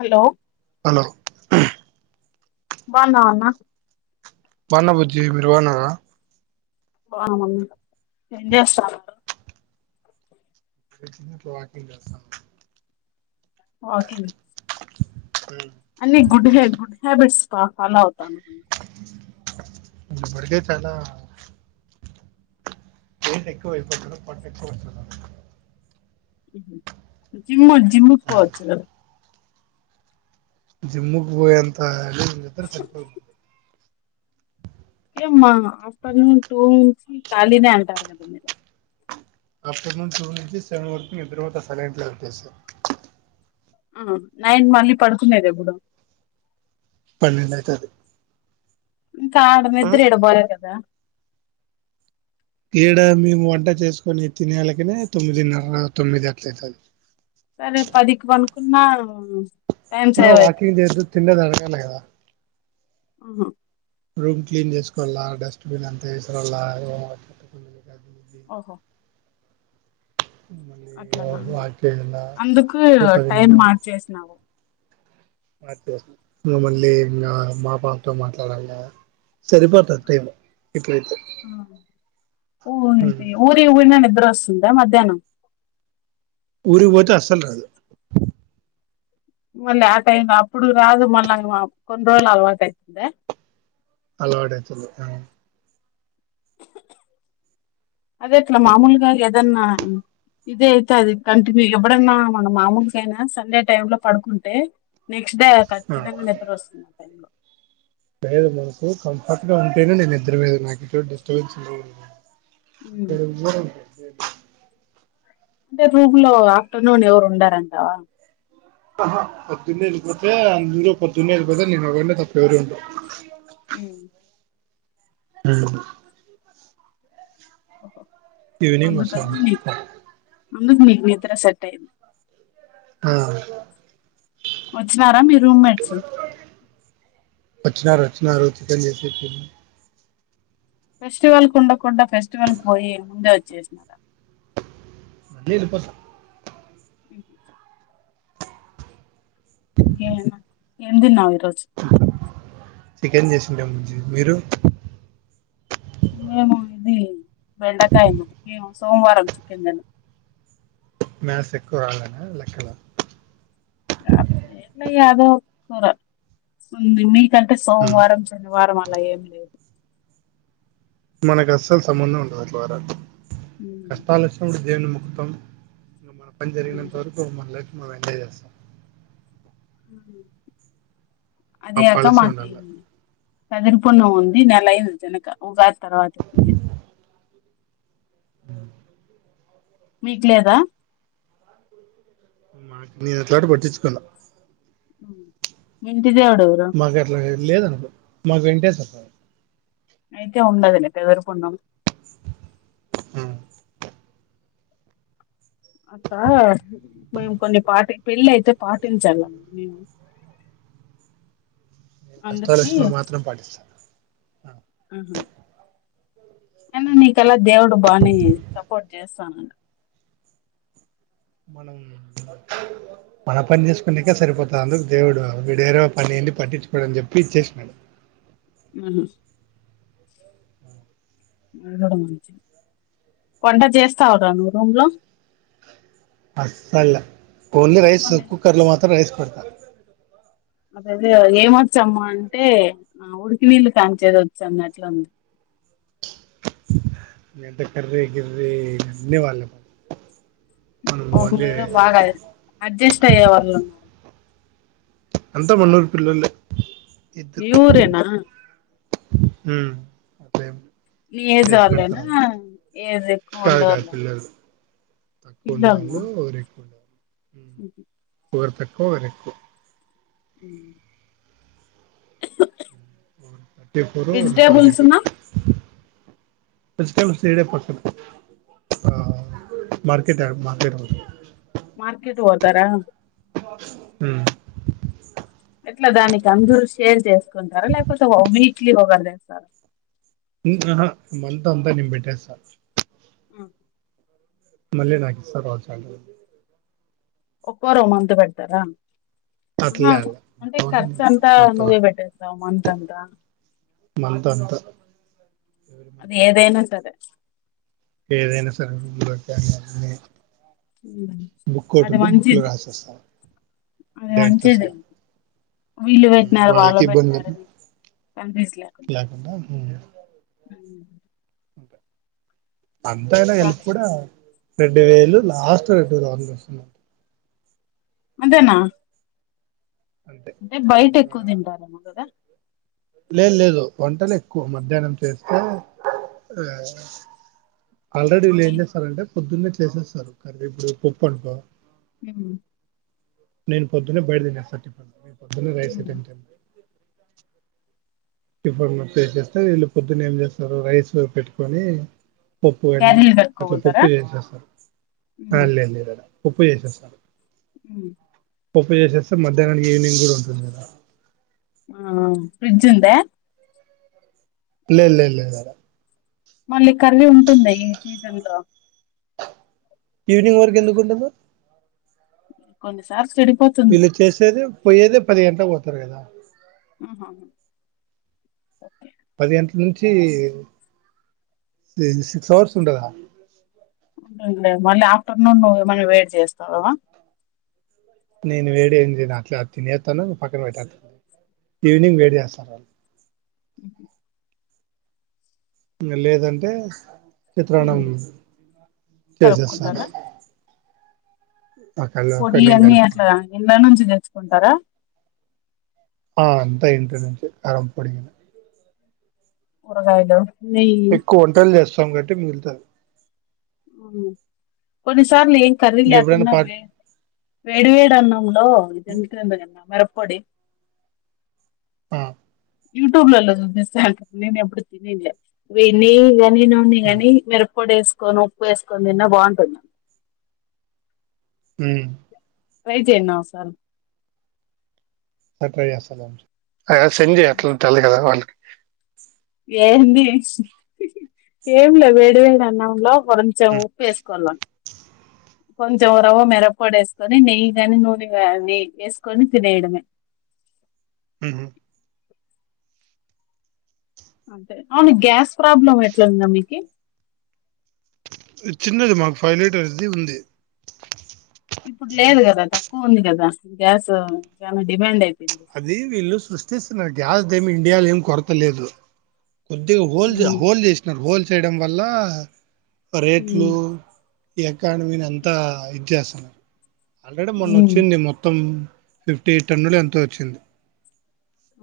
Hello hello హ్మ్ బాన్నావా అన్న బాన్నా బుజ్జి మీర్ బాన్నారా బాన్నామ్ అన్న ఏం చేస్తున్నార్ అందర్ మెట్లు ఎక్కి వాకింగ్ చేస్తున్నా వాకింగ్ హూ అన్ని గుడ్ హా గుడ్ హ్యాబిట్స్ కా ఫా అవుతానమ్ అన్న ఇప్పటికే చాల ఏజ్ ఎక్కువైపోతున్నా పొట్ట ఎక్కువయితున్న హు హుమ్ జిమ్ వొద్ జిమ్ముకు పోవచ్చు కదా జిమ్ముకు పోయేంత లేదు నిద్దర సరిపోదు అంతె మ ఆఫ్టర్నూన్ టూ నుంచి ఖాళీనే అంటారు కదా మీరు ఆఫ్టర్నూన్ టూ నుంచి సెవెన్ వరకు నిద్రపోత సైలెంట్లో పెట్టేస్త ఆ నైన్ మళ్ళీ పడుకునేది ఎప్పుడు పన్నెండైతాది ఇంకాడ నిద్రేడ పోలే కదా ఈడ మేము వంట చేసుకొని తినేలకనే తొమ్మిదిన్నర తొమ్మిది అట్లా అయితది సరే పదికి పనుకున్న ఆ వాకింగ్ చేస్తూ తిన్నదర గల్ల కదా ఆహా రూమ్ క్లీన్ చేసుకోల్ల డస్ట్బిన్ అంతా ఏసి రావల్ల [unintelligible] ఓహో మళ్ళీ అట్లనా వాక్ చేయాలా అందుకు రేపు టైం మార్చేసినావు అటు ఉ మళ్ళీ ఇంగ మా పాపతో మాట్లాడంగా సరిపోతాది టైం ఇప్పుడైతే ఆ ఊ ఉమ్ ఐతె ఊరికి పోయిన నిద్ర స్తుందా మధ్యాహ్నం ఊరికి పోతే అసలు రాదు ఊల్లే టై అప్పుడు రాదుమల్ల వా కొన్ని రోజుల్లో అలవాటైతుందా అలవాటు అవుతుంది అక్క అదే ఇట్లా మామూలుగా ఏదన్నా ఇదే అయితే అది కంటిన్యూ ఎవడన్నా మన మామూలుగా అయినా సండే టైమ్ లో పడుకుంటే నెక్ష్ట్ డే ఆ ఖచ్చితంగా నిద్ర వస్తుంది ఆ టై లో లేదు మనకు కంఫర్ట్ గా ఉంటేనే నేను ఇద్దరదు నాకు డిస్టబెన్స్ ఉమ్. [unintelligible] [unintelligible] అంటే రూమ్ లో ఆఫ్టర్నూన్ ఎవరు ఉండారంటావా ఆహా పొద్దున్నే వెళ్ళిపోతే అందరు పొద్దున్నే వెళ్ళిపోతే నేను ఒకడ్నే తప్ప ఎవరూ ఉండరు ఊ థాంక్యూ ఓహో ఈవినింగ్‌ అందుకని వస్తారం నీ అందుకు మీకు నిద్ర సెట్ అయింది ఆ వచ్చినార మీ రూమ్మేట్స్ వచ్చినారు వచ్చినారు చికెన్ చేసే [unintelligible] ఫెస్టివల్ కు ఉండకుండా ఫెస్టివల్ కు పోయి ముందే వచ్చేసినారా లేదు పస మ్మ్ ఇంకేమన ఏం తిన్నావ్ ఈరోజు చికెన్ చేసుకున్నాం బుజ్జి మీరు మేము ఇది బెండకాయన్నం మేము సోమవారం చికెన్ తినం మ్యాస్ ఎక్కువ రాల్లనా లెక్కలు అట్లేం లా యాదో ఒ కూర ఉందిమి కంటే సోమవారం శనివారం అలా ఏమి లేదు మనకు అస్సలు సంబంధం ఉండదు అట్లా వారాలు ఉమ్. కష్టాలొచ్చినపుడు దేవున్ని ముక్కుతాం ఇంక మనం పని జరిగినంత వరకు మన లైఫ్ మనం ఎంజాయ్ చేస్తాం ఆ ఆ అదే అక పాలసీ మాకి ఉండాలి కదిరిపల్లో ఉంది నెలయింది తినక ఉగాది తర్వాతే తినేది మీక్లేదా మాక్ నేను అట్లాడివి పట్టిచ్చుకోల వెన్ విజేవాడవరు మాకు అట్లా లేదనుకో మాకు వెంటేశ్వర స్వామి అయితే ఉండదులే బెదరుకొన్నం అట్టా మేము కొన్ని పాటి పెళ్ళి అయితే పాటించల్ల మేము కష్టాలు అందుకి వచ్చినపుడు మాత్రం పాటిస్థా ఐన నీకల్లా దేవుడు బాని సపోర్ట్ చేస్ తనగ్ మనం మన పని చేసుకునేకే సరిపోతా అందుకు దేవుడు వీడేరో పని ఏంది పట్టించుకోడు అని చెప్పి ఇచ్చేసినాడు మ్మ్ హు వంట చేస్తావు రా నువ్ రూమ్ లో అస్సలు ఓన్లీ రైస్ కుక్కర్ లో మాత్రం రైస్ [unintelligible] అదదే ఏమొచ్చమ్మ అంటే ఆ ఉడికి నీళ్ళు కాంచేది వచ్చు అన్నట్లు ఉంది. ఏంట కర్రి గిర్రి అన్ని వాళ్లెం [unintelligible] బాగాయ్ అడ్జస్ట్ అయ్యే వాళ్ళు ఉన్నారు. అంతమన్నూరు పిల్లోల్లే ఇద్దరు మీ ఊరేనా మ్మ్ నీ ఏజ్ వాళ్ ఏనా అంత ఏజ్ ఎక్కువ కాదు ఉండవాళ్ కాదు పిల్లలు తక్కువ పిల్లోల్ల ఉండేవాళ్ళు ఒకరు హు హ్మ్ ఒకర్ తక్కువ ఒకర్ ఎక్కువ ఇం వోడు థర్టీ ఫోర్ వోడ్ ట్వంటీ వెజిటేబుల్స్ టూ ను వెజిటెబుల్స్ ఇడే పక్కన ఆ మార్కెట్ యా మార్కెట్ పోతాయి మార్కెట్ పోతారా హుమ్ ఎట్లా దాని కిఅందూర్ షేర్ చేసుకుంటారా లేకపోతే వీక్లీ ఒకర్ చేస్తారా ఇం హ్ హా మంత్ అంత నేన్ బెట్టేస్తా అ మళ్ళీ నాకిస్తార్ వాల్ ఛార్జిల్ ఒక్కోర్ ఒ మంత్ పెడ్ తారా ఆహా అట్లే అలా అంటే మొత్తం ఖర్చు నేను అంతా మొత్తం నువ్వే పెట్టేస్తావ మన్ తండ్రా మంత్ అంతా ఆది ఏదైనా సరే ఏదైనా సరే [unintelligible] మ్మ్ బుక్ ఒకటి అది ఉంటే బుక్ లో మంచిది రాసేస్తాను అది డేట్తో మంచిదే సహా వీళ్ళు పెట్టినారు వాళ్ళు వాళ్ళకి ఇబ్బంది పెట్టినారని కన్ఫ్యూస్ లేకుండా, ఉమ్. ఇంక అంతేనా బా ఎలిపి కూడా రెండు వేలు లాస్ట్ రెండు వేలందిస్తున్నార్ అంతేనా అంతే అంటే బయట వంద ఎక్కువ తింటారేమో కదా లేదు లేదు వంటలు ఎక్కువ మధ్యాహ్నం చేస్తే ఆ, ఆల్రెడీ వీళ్ళు ఏం నైట్ చేస్సరంటే పొద్దున్నే చేసేస్తారు కర్రీ ఇప్పుడు పప్పు అనుకో ఉమ్ నేను పొద్దునే బయట తినేస్తా టిఫిన్ పొద్దున్నే రైస్ ఉమ్. ఐటం టిన్ టిఫిన్లు చేసేస్తే వీళ్ళు పొద్దున్న ఏం చేస్తారు రైస్ పెట్టుకొని పప్పు కాని క్యారీలు అట్లా కట్టుకోపోతారా పప్పు చేసేస్తారు ఆ ఉమ్. లేద్ లేదు యాడ పప్పు చేసేస్తారు హ్మ్ పప్పు చేసేస్తే మధ్యాహ్నానికి ఈవినింగ్ కూడా ఉంటుంది కదా ఆ అవును ఫ్రిజ్ ఉందా లేద్ లేద్ లేదు యాడ మళ్ళీ కర్రీ ఉంటుందా ఈ సీజన్ లో ఈవినింగ్ వరకు ఎందుకు ఉండదు కొన్నిసార్ పెళ్లి చేసేది పోయేదే పది గంటలకు పోతారు కదా ఆహా ఒకే పది గంటల నుంచి సిక్స్ అవర్స్ ఉండదా ఉంటది ఉంటది మళ్ళీ ఆఫ్టర్నూన్ నువ్వు ఏమన్నా వేడి చేస్తావా నేను వేడి ఏమి చేయను అట్లే తినేస్తాను పక్కన పెట్టేస్తాను ఈవనింగ్ వేడి చేస్తారు వాళ్లు ఉహు ఇంకా లేదంటే చిత్రాన్నం ఉమ్, టేస్ట్ చేస్తారు కలుపుకుంటారా పొడి అన్ని అట్లా కలుపుకునే ఇండ్ల నుంచి తెచ్చు కుంటారా ఆ అంతా ఇంటి నుంచే కారంపొడి కూడా ఊరగాయలు ఎక్కువ వంటలు చేస్తాం మత్తం కాబట్టి మీగులుతాయి ఉమ్ కొనిస్ [unintelligible] ఏం కర్రీ ఇంకెప్పుడైనా లేకున్నా పాట్ వే వేడి వేడి అన్నంలో [unintelligible] పొడి ఆ యూట్యూబ్ లలో చూపిస్తే నేను ఎప్పుడూ తినేది నీ నోడు ఉమ్ గాని మీరు పొడి వేసుకొని ఉప్పు వేసుకొని తిన్న బాగుంటుంది మ్ ట్రై చే అన్న ఒసారి అ ట్రై చేస్తాలే [unintelligible] సెండ్ చేయ్ అట్లా తెల్దు కదా వాళ్ళకి ఏంది ఏం లే వేడి వేడి అన్నంలో [unintelligible] ఉప్పు వేసుకోవాలా కొంచెం రవ మిరప్పొడి వేసుకొని నెయ్యి గాని నూనె గాని వేసుకొని తినేయడమే హు హు అంతే అవును గ్యాస్ ప్రాబ్లం ఎట్లందా మీకి చిన్నది మాకు ఫైవ్ లీటర్సది ఉంది ఇప్పుడు లేదు కదా త క్కువ ఉంది కదా గ్యాస్ చానా డిమాండ్ అయి అది వీళ్ళు సృష్టిస్తునగ్ గ్యాస్ద్ ఏమి ఇండియాలో ఏమి కొరత లేదు కొద్దిగా హోల్ జ ఉమ్ హోల్ చేసినార్ హోల్ చేయడం వల్ల ఉమ్ రేట్లు అకాడమీనీ అంతా ఇచ్చసన్నారు ఆల్రెడీ మొన్న ఉమ్ వచ్చింది మొత్తం ఫిఫ్టీ ఎయిట్ తనులు ఎంతో చ్చింది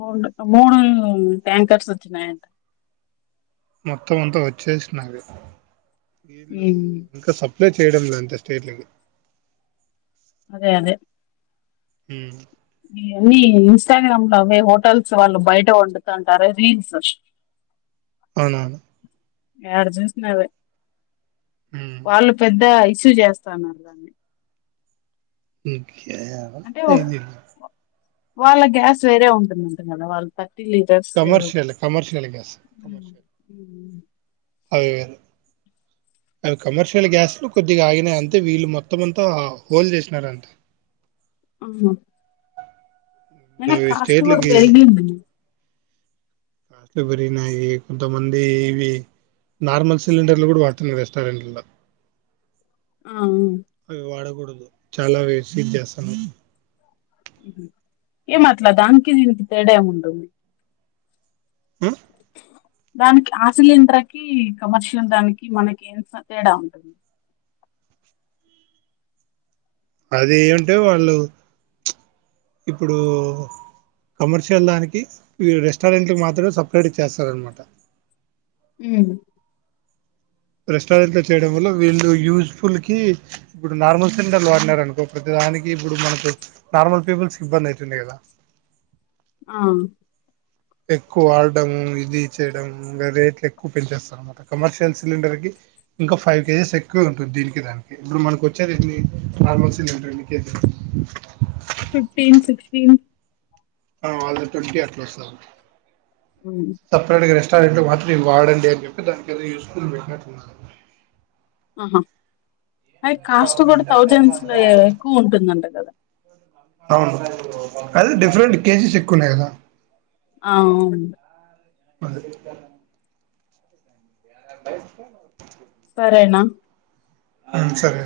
మడ్ మూడు ట్యాంకర్స్ వచ్చినినయంట మొత్తం అంతా వచ్చేసినది ఇల్లు ఉమ్ ఇంకా సప్ ప్లై చేయడం లే అంత స్టేట్లకి అదే అదే హుం ఇవన్నీ ఇన్స్టాగ్రామ్ లో అవే హోటల్స్ వాళ్ళు బయట వండుతంటారే రీల్స్ అవునవును యాడ చూసిన ఆవే మ్మ్. వాళ్ళు పెద్ద ఇష్యూ చేస్తన్నారు దాన్ని ఉమ్ కేయాయ తెలీదు అంటే వాళ్ళ గ్యాస్ వేరే ఉంటుందంట కదా వాళ్ళ త కమర్షియల్ కమర్షియల్ గ్యాస్ కమర్షియల్ అవి అవే కమర్షియల్ గ్యాస్లు కొద్దిగా ఆగినాయి అంతే వీళ్ళు మొత్తంమంతా హోల్ చేసినార అంట ఆ ఇప్పుడు అయిన అవి కాస్ట్ కూడ స్టేట్లకి పెరిగింది కాస్ట్లు పెరిగినాయి కొంతమంది ఇవి నార్మల్ సిలిండర్లు కూడ వాడుతున్నారు రెస్టారెంట్ల ఆ ఉ చాల వేస్ట్ ఏ చేస్తనాం ఉహు ఏం అట్లా దన్ కి దీనికి తేడ ఏమి ఉంటది ఆ దానికి ఆ సిలిండర్ కి కమర్షియల్ దానికి మనకి ఎంత తేడా ఉంటది అది ఏంటే వాళ్ళు ఇప్పుడు కమర్షియల్ దానికి రెస్టారెంట్కి మాత్రమే సపరేట్ గ చేస్తారనమాట ఉమ్ రెస్టారెంట్ లో చేయడం వల్ల వీళ్ళు యూజ్ఫుల్ కి ఇప్పుడు నార్మల్ సిలిండర్లు వాడినారు అనుకో ప్రతి దానికి ఇప్పుడు మనకు నార్మల్ పీపుల్స్ కి ఇబ్బంది అవుతుంది కదా ఆ ఎక్కువ వాడం ఇది చేయడం ఇంకా రేట్లు ఎక్కువ పెంచేస్తారున్నమాట కమర్షియల్ సిలిండర్ కి ఇంకా ఫైవ్ కేజెస్ ఎక్కువ ఉంటుంది దీనికి దానికి ఇప్పుడు మనకు వచ్చేఏన్ని నార్మల్ సిలిండర్ ఎన్ని కేజీ ఫిఫ్టీన్ సిక్స్టీన్ వాళ్ళకి ట్వంటీ అట్లా వస్తాది సపరెట్ గా రెస్టారెంట్ వాట్ నేను వాడండి అని చెప్పి దానికేదో యూస్ఫుల్ పెట్టినట్టున్నారు ఆహా అయి కాస్ట్ కూడా థౌజండ్స్ లో ఎక్కువ ఉంటుందంట కదా అవును అది డిఫరెంట్ కేసెస్ ఎ కునేద అవు అదే అలా బయటికి సరేనా ఆ సరే